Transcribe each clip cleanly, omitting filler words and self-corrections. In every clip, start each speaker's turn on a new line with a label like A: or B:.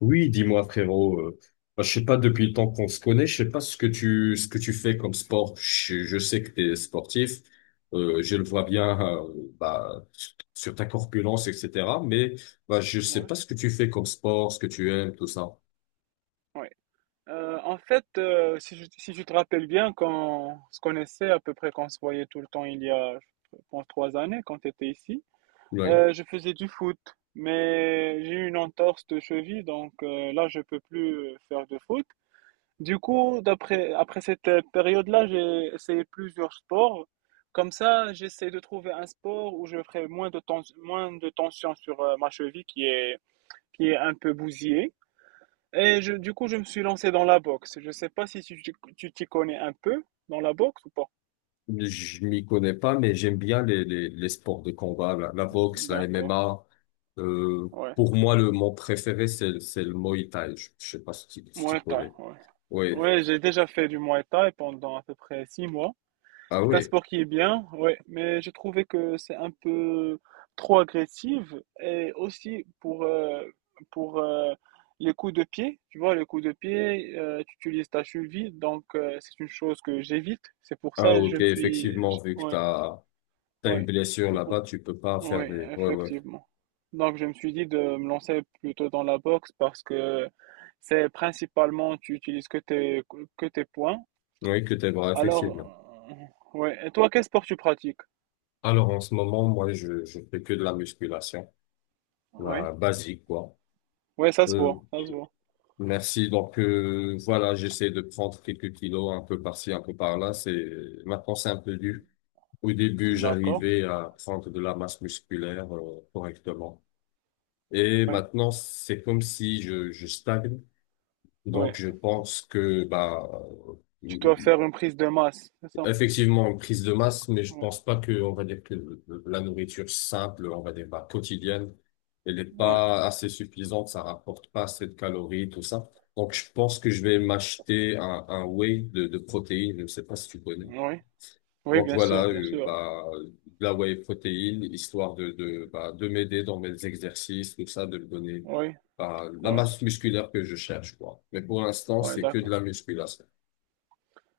A: Oui, dis-moi frérot, je sais pas depuis le temps qu'on se connaît, je sais pas ce que tu fais comme sport. Je sais que tu es sportif, je le vois bien sur ta corpulence, etc. Mais bah, je sais
B: Ouais,
A: pas ce que tu fais comme sport, ce que tu aimes, tout ça.
B: ouais. En fait, si je te rappelle bien, quand on se connaissait à peu près, quand se voyait tout le temps il y a, je pense, trois années, quand tu étais ici,
A: Ouais.
B: je faisais du foot, mais j'ai eu une entorse de cheville, donc là, je peux plus faire de foot. Du coup, après cette période-là, j'ai essayé plusieurs sports. Comme ça, j'essaie de trouver un sport où je ferai moins de tension sur ma cheville qui est un peu bousillée. Du coup, je me suis lancé dans la boxe. Je sais pas si tu t'y connais un peu dans la boxe ou pas.
A: Je m'y connais pas, mais j'aime bien les sports de combat, la boxe, la
B: D'accord,
A: MMA. Euh,
B: ouais.
A: pour moi, le mon préféré, c'est le Muay Thai. Je sais pas si tu
B: Muay Thai,
A: connais.
B: ouais.
A: Oui.
B: Ouais, j'ai déjà fait du Muay Thai pendant à peu près six mois.
A: Ah
B: C'est un
A: oui.
B: sport qui est bien, ouais, mais j'ai trouvé que c'est un peu trop agressif et aussi pour les coups de pied, tu vois, les coups de pied, tu utilises ta cheville, donc c'est une chose que j'évite. C'est pour
A: Ah,
B: ça que je
A: ok,
B: me suis,
A: effectivement,
B: j-
A: vu que
B: ouais,
A: t'as une
B: ouais,
A: blessure
B: c'est
A: là-bas,
B: pour,
A: tu peux pas faire
B: ouais,
A: des, ouais, ouais.
B: effectivement. Donc je me suis dit de me lancer plutôt dans la boxe parce que c'est principalement tu utilises que tes poings.
A: Oui, que tes bras, effectivement.
B: Alors, ouais. Et toi, quel sport tu pratiques?
A: Alors, en ce moment, moi, je fais que de la musculation,
B: Oui,
A: la basique, quoi.
B: ouais, ça se
A: Euh,
B: voit, ça se voit.
A: merci. Donc, voilà, j'essaie de prendre quelques kilos, un peu par-ci, un peu par-là. Maintenant, c'est un peu dur. Au début,
B: D'accord.
A: j'arrivais à prendre de la masse musculaire, correctement. Et
B: Ouais,
A: maintenant, c'est comme si je stagne. Donc,
B: ouais.
A: je pense que, bah,
B: Tu dois faire une prise de masse, c'est ça?
A: effectivement, une prise de masse, mais je
B: Oui,
A: pense pas que, on va dire que la nourriture simple, on va dire, bah, quotidienne, elle est
B: oui,
A: pas assez suffisante, ça rapporte pas assez de calories, tout ça. Donc, je pense que je vais m'acheter un whey de protéines, je ne sais pas si tu connais.
B: oui, Oui,
A: Donc
B: bien
A: voilà,
B: sûr, bien sûr.
A: de la whey protéine, histoire de m'aider dans mes exercices, tout ça, de me donner
B: Oui,
A: bah, la
B: oui,
A: masse musculaire que je cherche, quoi. Mais pour l'instant,
B: oui,
A: c'est que de
B: d'accord.
A: la musculation.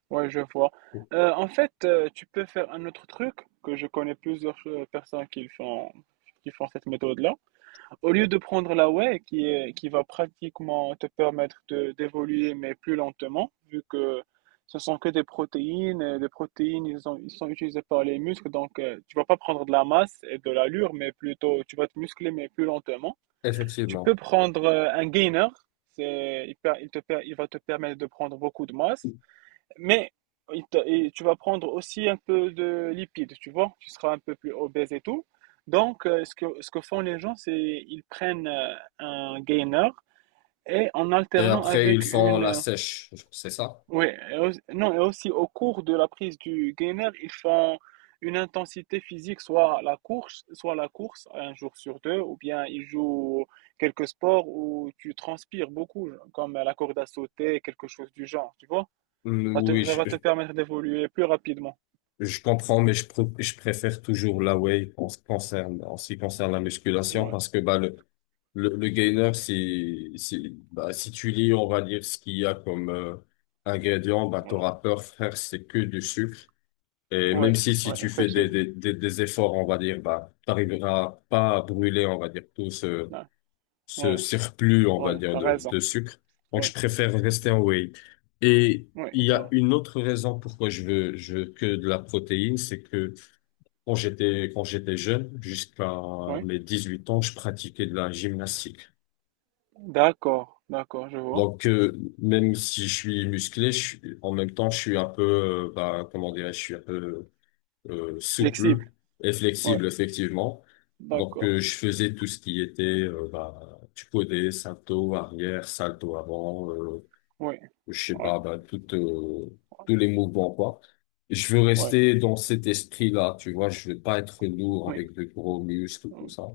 B: Oui, je vois. En fait, tu peux faire un autre truc que je connais plusieurs personnes qui le font, qui font cette méthode-là. Au lieu de prendre la whey qui va pratiquement te permettre de, d'évoluer, mais plus lentement, vu que ce sont que des protéines, et des protéines, ils sont utilisés par les muscles, donc tu vas pas prendre de la masse et de l'allure, mais plutôt, tu vas te muscler, mais plus lentement. Tu peux
A: Effectivement.
B: prendre un gainer, c'est, il, per- il te per- il va te permettre de prendre beaucoup de masse, mais et tu vas prendre aussi un peu de lipides, tu vois, tu seras un peu plus obèse et tout. Donc, ce que font les gens, c'est ils prennent un gainer et en
A: Et
B: alternant
A: après, ils
B: avec
A: font
B: une...
A: la sèche, c'est ça?
B: ouais, non, et aussi au cours de la prise du gainer, ils font une intensité physique, soit la course, un jour sur deux, ou bien ils jouent quelques sports où tu transpires beaucoup, comme la corde à sauter, quelque chose du genre, tu vois.
A: Mm, oui,
B: Ça va te permettre d'évoluer plus rapidement.
A: je comprends, mais je préfère toujours la whey en ce qui concerne, en ce qui concerne la musculation
B: Ouais,
A: parce que le gainer, bah, si tu lis, on va dire ce qu'il y a comme ingrédients, bah,
B: ouais,
A: t'auras peur, frère, c'est que du sucre. Et même
B: ouais,
A: si, si
B: ouais,
A: tu fais
B: effectivement.
A: des efforts, on va dire, bah, t'arriveras pas à brûler, on va dire,
B: Ouais,
A: ce
B: ouais,
A: surplus, on va
B: ouais,
A: dire,
B: t'as raison.
A: de sucre. Donc,
B: Ouais,
A: je préfère rester en whey. Et
B: ouais,
A: il y a
B: t'as-
A: une autre raison pourquoi je veux que de la protéine, c'est que quand j'étais jeune, jusqu'à
B: ouais.
A: mes 18 ans, je pratiquais de la gymnastique.
B: D'accord, d'accord, je vois.
A: Donc, même si je suis musclé, en même temps, je suis un peu, comment dirais-je, je suis un peu souple
B: Flexible.
A: et
B: Ouais,
A: flexible, effectivement. Donc,
B: d'accord.
A: je faisais tout ce qui était, tu connais, salto arrière, salto avant,
B: Ouais,
A: je sais
B: ouais,
A: pas, tous les mouvements, quoi. Je veux
B: ouais,
A: rester dans cet esprit-là, tu vois, je veux pas être lourd
B: ouais,
A: avec de gros muscles, tout
B: ouais,
A: ça.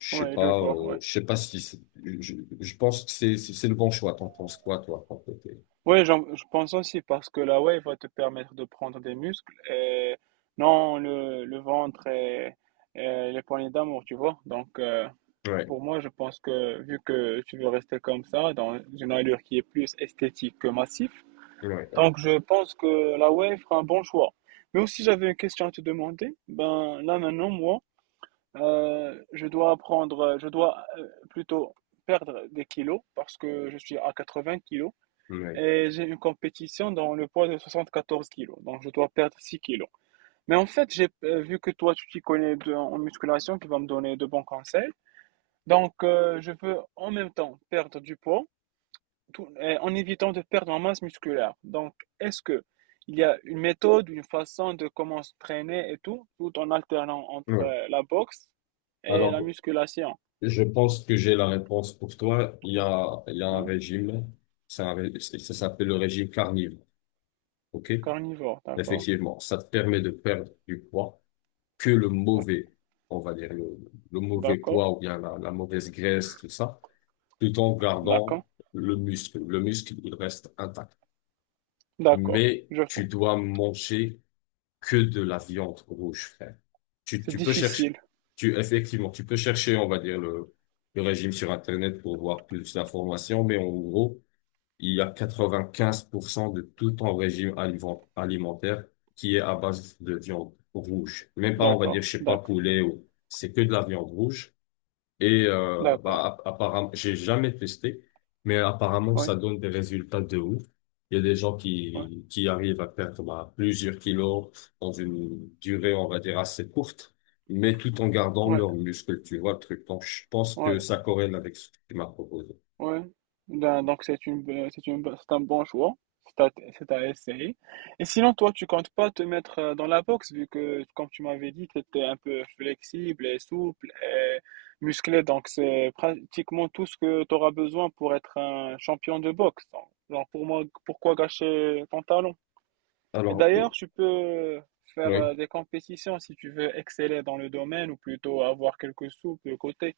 B: ouais, je vois. Ouais.
A: Je sais pas si c'est- je, je pense que c'est le bon choix. T'en penses quoi, toi, pour côté?
B: Ouais, j'en- je pense aussi parce que la wave va te permettre de prendre des muscles et non le, le ventre et les poignées d'amour, tu vois. Donc,
A: Ouais,
B: pour moi, je pense que vu que tu veux rester comme ça, dans une allure qui est plus esthétique que massif,
A: ouais,
B: donc je pense que la Wave fera un bon choix. Mais aussi, j'avais une question à te demander. Ben là maintenant, moi, je dois plutôt perdre des kilos parce que je suis à 80 kilos
A: ouais,
B: et j'ai une compétition dans le poids de 74 kilos, donc je dois perdre 6 kilos. Mais en fait, j'ai vu que toi, tu t'y connais en musculation, qui va me donner de bons conseils. Donc, je veux en même temps perdre du poids en évitant de perdre en masse musculaire. Donc, est-ce que il y a une méthode, une façon de comment se traîner et tout, tout en alternant entre
A: ouais.
B: la boxe et la
A: Alors,
B: musculation?
A: je pense que j'ai la réponse pour toi. Il y a un
B: Oui,
A: régime, c'est un ré- c'est- ça s'appelle le régime carnivore. OK?
B: carnivore, d'accord.
A: Effectivement, ça te permet de perdre du poids que le
B: Ouais.
A: mauvais, on va dire le mauvais
B: D'accord,
A: poids ou bien la mauvaise graisse, tout ça, tout en
B: d'accord,
A: gardant le muscle. Le muscle, il reste intact.
B: d'accord,
A: Mais
B: je
A: tu
B: vois.
A: dois manger que de la viande rouge, frère. Tu,
B: C'est
A: tu peux chercher,
B: difficile,
A: tu, effectivement, tu peux chercher, on va dire, le régime sur Internet pour voir plus d'informations, mais en gros, il y a 95% de tout ton régime alimentaire qui est à base de viande rouge. Même pas, on va dire,
B: d'accord,
A: je sais pas,
B: d'accord,
A: poulet ou, c'est que de la viande rouge. Et
B: d'accord.
A: apparemment, j'ai jamais testé, mais apparemment,
B: Oui,
A: ça donne des résultats de ouf. Il y a des gens
B: oui,
A: qui arrivent à perdre bah, plusieurs kilos dans une durée, on va dire, assez courte, mais tout en gardant
B: oui,
A: leurs muscles, tu vois, le truc. Donc, je pense que
B: oui.
A: ça corrèle avec ce que tu m'as proposé.
B: Ouais, ben, donc c'est un bon choix, c'est à, c'est à essayer. Et sinon, toi, tu comptes pas te mettre dans la boxe, vu que, comme tu m'avais dit, tu étais un peu flexible et souple et musclé, donc c'est pratiquement tout ce que tu auras besoin pour être un champion de boxe. Donc, genre, pour moi, pourquoi gâcher ton talent? Et
A: Alors,
B: d'ailleurs, tu peux faire
A: oui,
B: des compétitions si tu veux exceller dans le domaine ou plutôt avoir quelques sous de côté.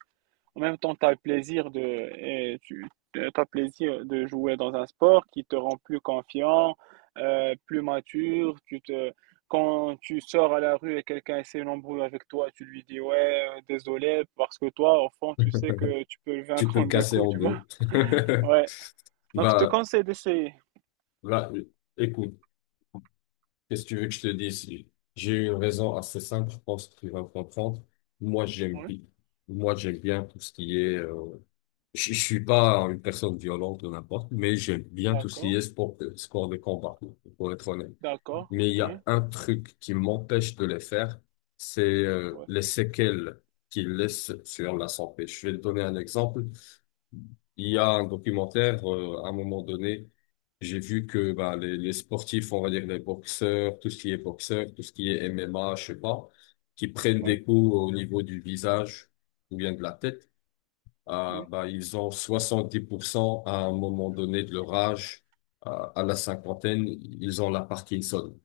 B: En même temps, tu as le plaisir de, et tu, t'as plaisir de jouer dans un sport qui te rend plus confiant, plus mature. Quand tu sors à la rue et quelqu'un essaie une embrouille avec toi, tu lui dis ouais, désolé, parce que toi, au fond, tu sais que tu peux le
A: tu
B: vaincre
A: peux me
B: en deux
A: casser
B: coups,
A: en
B: tu vois.
A: deux.
B: Ouais. Donc, je te
A: Bah,
B: conseille d'essayer.
A: là écoute. Qu'est-ce que tu veux que je te dise? J'ai une raison assez simple, je pense que tu vas comprendre. Moi, j'aime
B: Oui,
A: bien. Moi, j'aime bien tout ce qui est... je suis pas une personne violente ou n'importe, mais j'aime bien tout ce qui
B: d'accord,
A: est sport de combat, pour être honnête.
B: d'accord.
A: Mais il y
B: Oui,
A: a un truc qui m'empêche de les faire, c'est
B: oui,
A: les séquelles qu'ils laissent sur la santé. Je vais te donner un exemple. Il y a un documentaire, à un moment donné, j'ai vu que bah, les sportifs, on va dire les boxeurs, tout ce qui est boxeur, tout ce qui est MMA, je sais pas, qui prennent
B: oui,
A: des coups au niveau du visage ou bien de la tête, ah,
B: oui,
A: bah, ils ont 70% à un moment donné de leur âge, ah, à la cinquantaine, ils ont la Parkinson.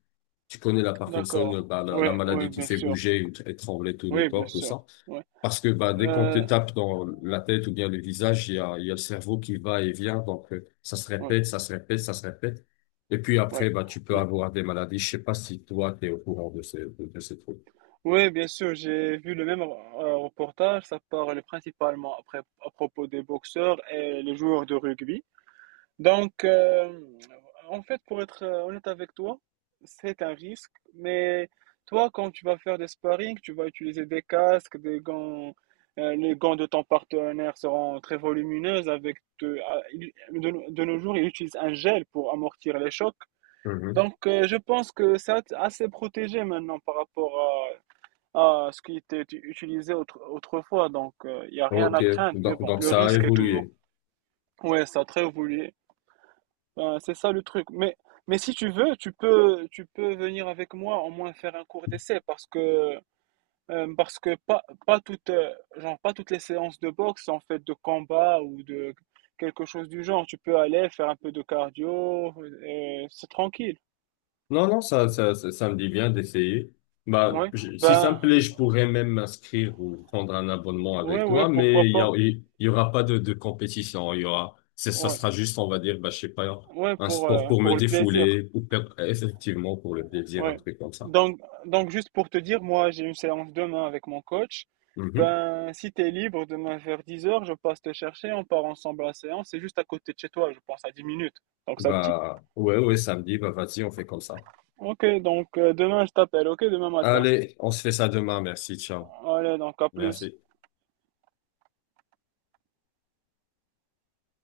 A: Tu connais la Parkinson,
B: d'accord.
A: bah,
B: Oui,
A: la
B: oui,
A: maladie qui
B: bien
A: fait
B: sûr.
A: bouger et trembler tout le
B: Oui, bien
A: corps, tout
B: sûr.
A: ça.
B: Oui,
A: Parce que bah, dès qu'on te
B: euh,
A: tape dans la tête ou bien le visage, il y a le cerveau qui va et vient. Donc, ça se
B: oui,
A: répète, ça se répète, ça se répète. Et puis
B: oui.
A: après, bah, tu peux avoir des maladies. Je sais pas si toi, tu es au courant de de ces trucs.
B: Oui, bien sûr, j'ai vu le même reportage. Ça parle principalement après, à propos des boxeurs et les joueurs de rugby. Donc, en fait, pour être honnête avec toi, c'est un risque. Mais toi, quand tu vas faire des sparring, tu vas utiliser des casques, des gants. Les gants de ton partenaire seront très volumineux. Avec de, ah, il- de nos jours, ils utilisent un gel pour amortir les chocs.
A: Mhm.
B: Donc, je pense que c'est assez protégé maintenant par rapport à ce qui était utilisé autrefois. Donc, il n'y a rien
A: Ok,
B: à craindre. Mais bon,
A: donc
B: le
A: ça a
B: risque est toujours.
A: évolué.
B: Ouais, ça a très voulu. C'est ça le truc. Mais si tu veux, tu peux venir avec moi au moins faire un cours d'essai parce que pas toutes, genre, pas toutes les séances de boxe sont faites de combat ou de quelque chose du genre. Tu peux aller faire un peu de cardio, c'est tranquille.
A: Non, non, ça me dit bien d'essayer.
B: Ouais,
A: Si ça me plaît,
B: ben,
A: je pourrais même m'inscrire ou prendre un abonnement
B: ouais,
A: avec
B: ouais,
A: toi,
B: pourquoi
A: mais
B: pas.
A: il y aura pas de compétition. Il y aura, c'est- Ça
B: Ouais,
A: sera juste, on va dire, bah, je sais pas,
B: ouais,
A: un sport pour me
B: pour le plaisir.
A: défouler ou effectivement pour le plaisir, un
B: Ouais.
A: truc comme ça.
B: Donc, donc juste pour te dire, moi j'ai une séance demain avec mon coach.
A: Mhm.
B: Ben, si t'es libre demain vers 10 heures, je passe te chercher, on part ensemble à la séance. C'est juste à côté de chez toi, je pense à 10 minutes. Donc ça te dit?
A: Bah, ouais, ouais, samedi, bah, vas-y, on fait comme ça.
B: Ok, donc demain je t'appelle, ok, demain matin.
A: Allez, on se fait ça demain. Merci, ciao.
B: Allez, donc à plus.
A: Merci.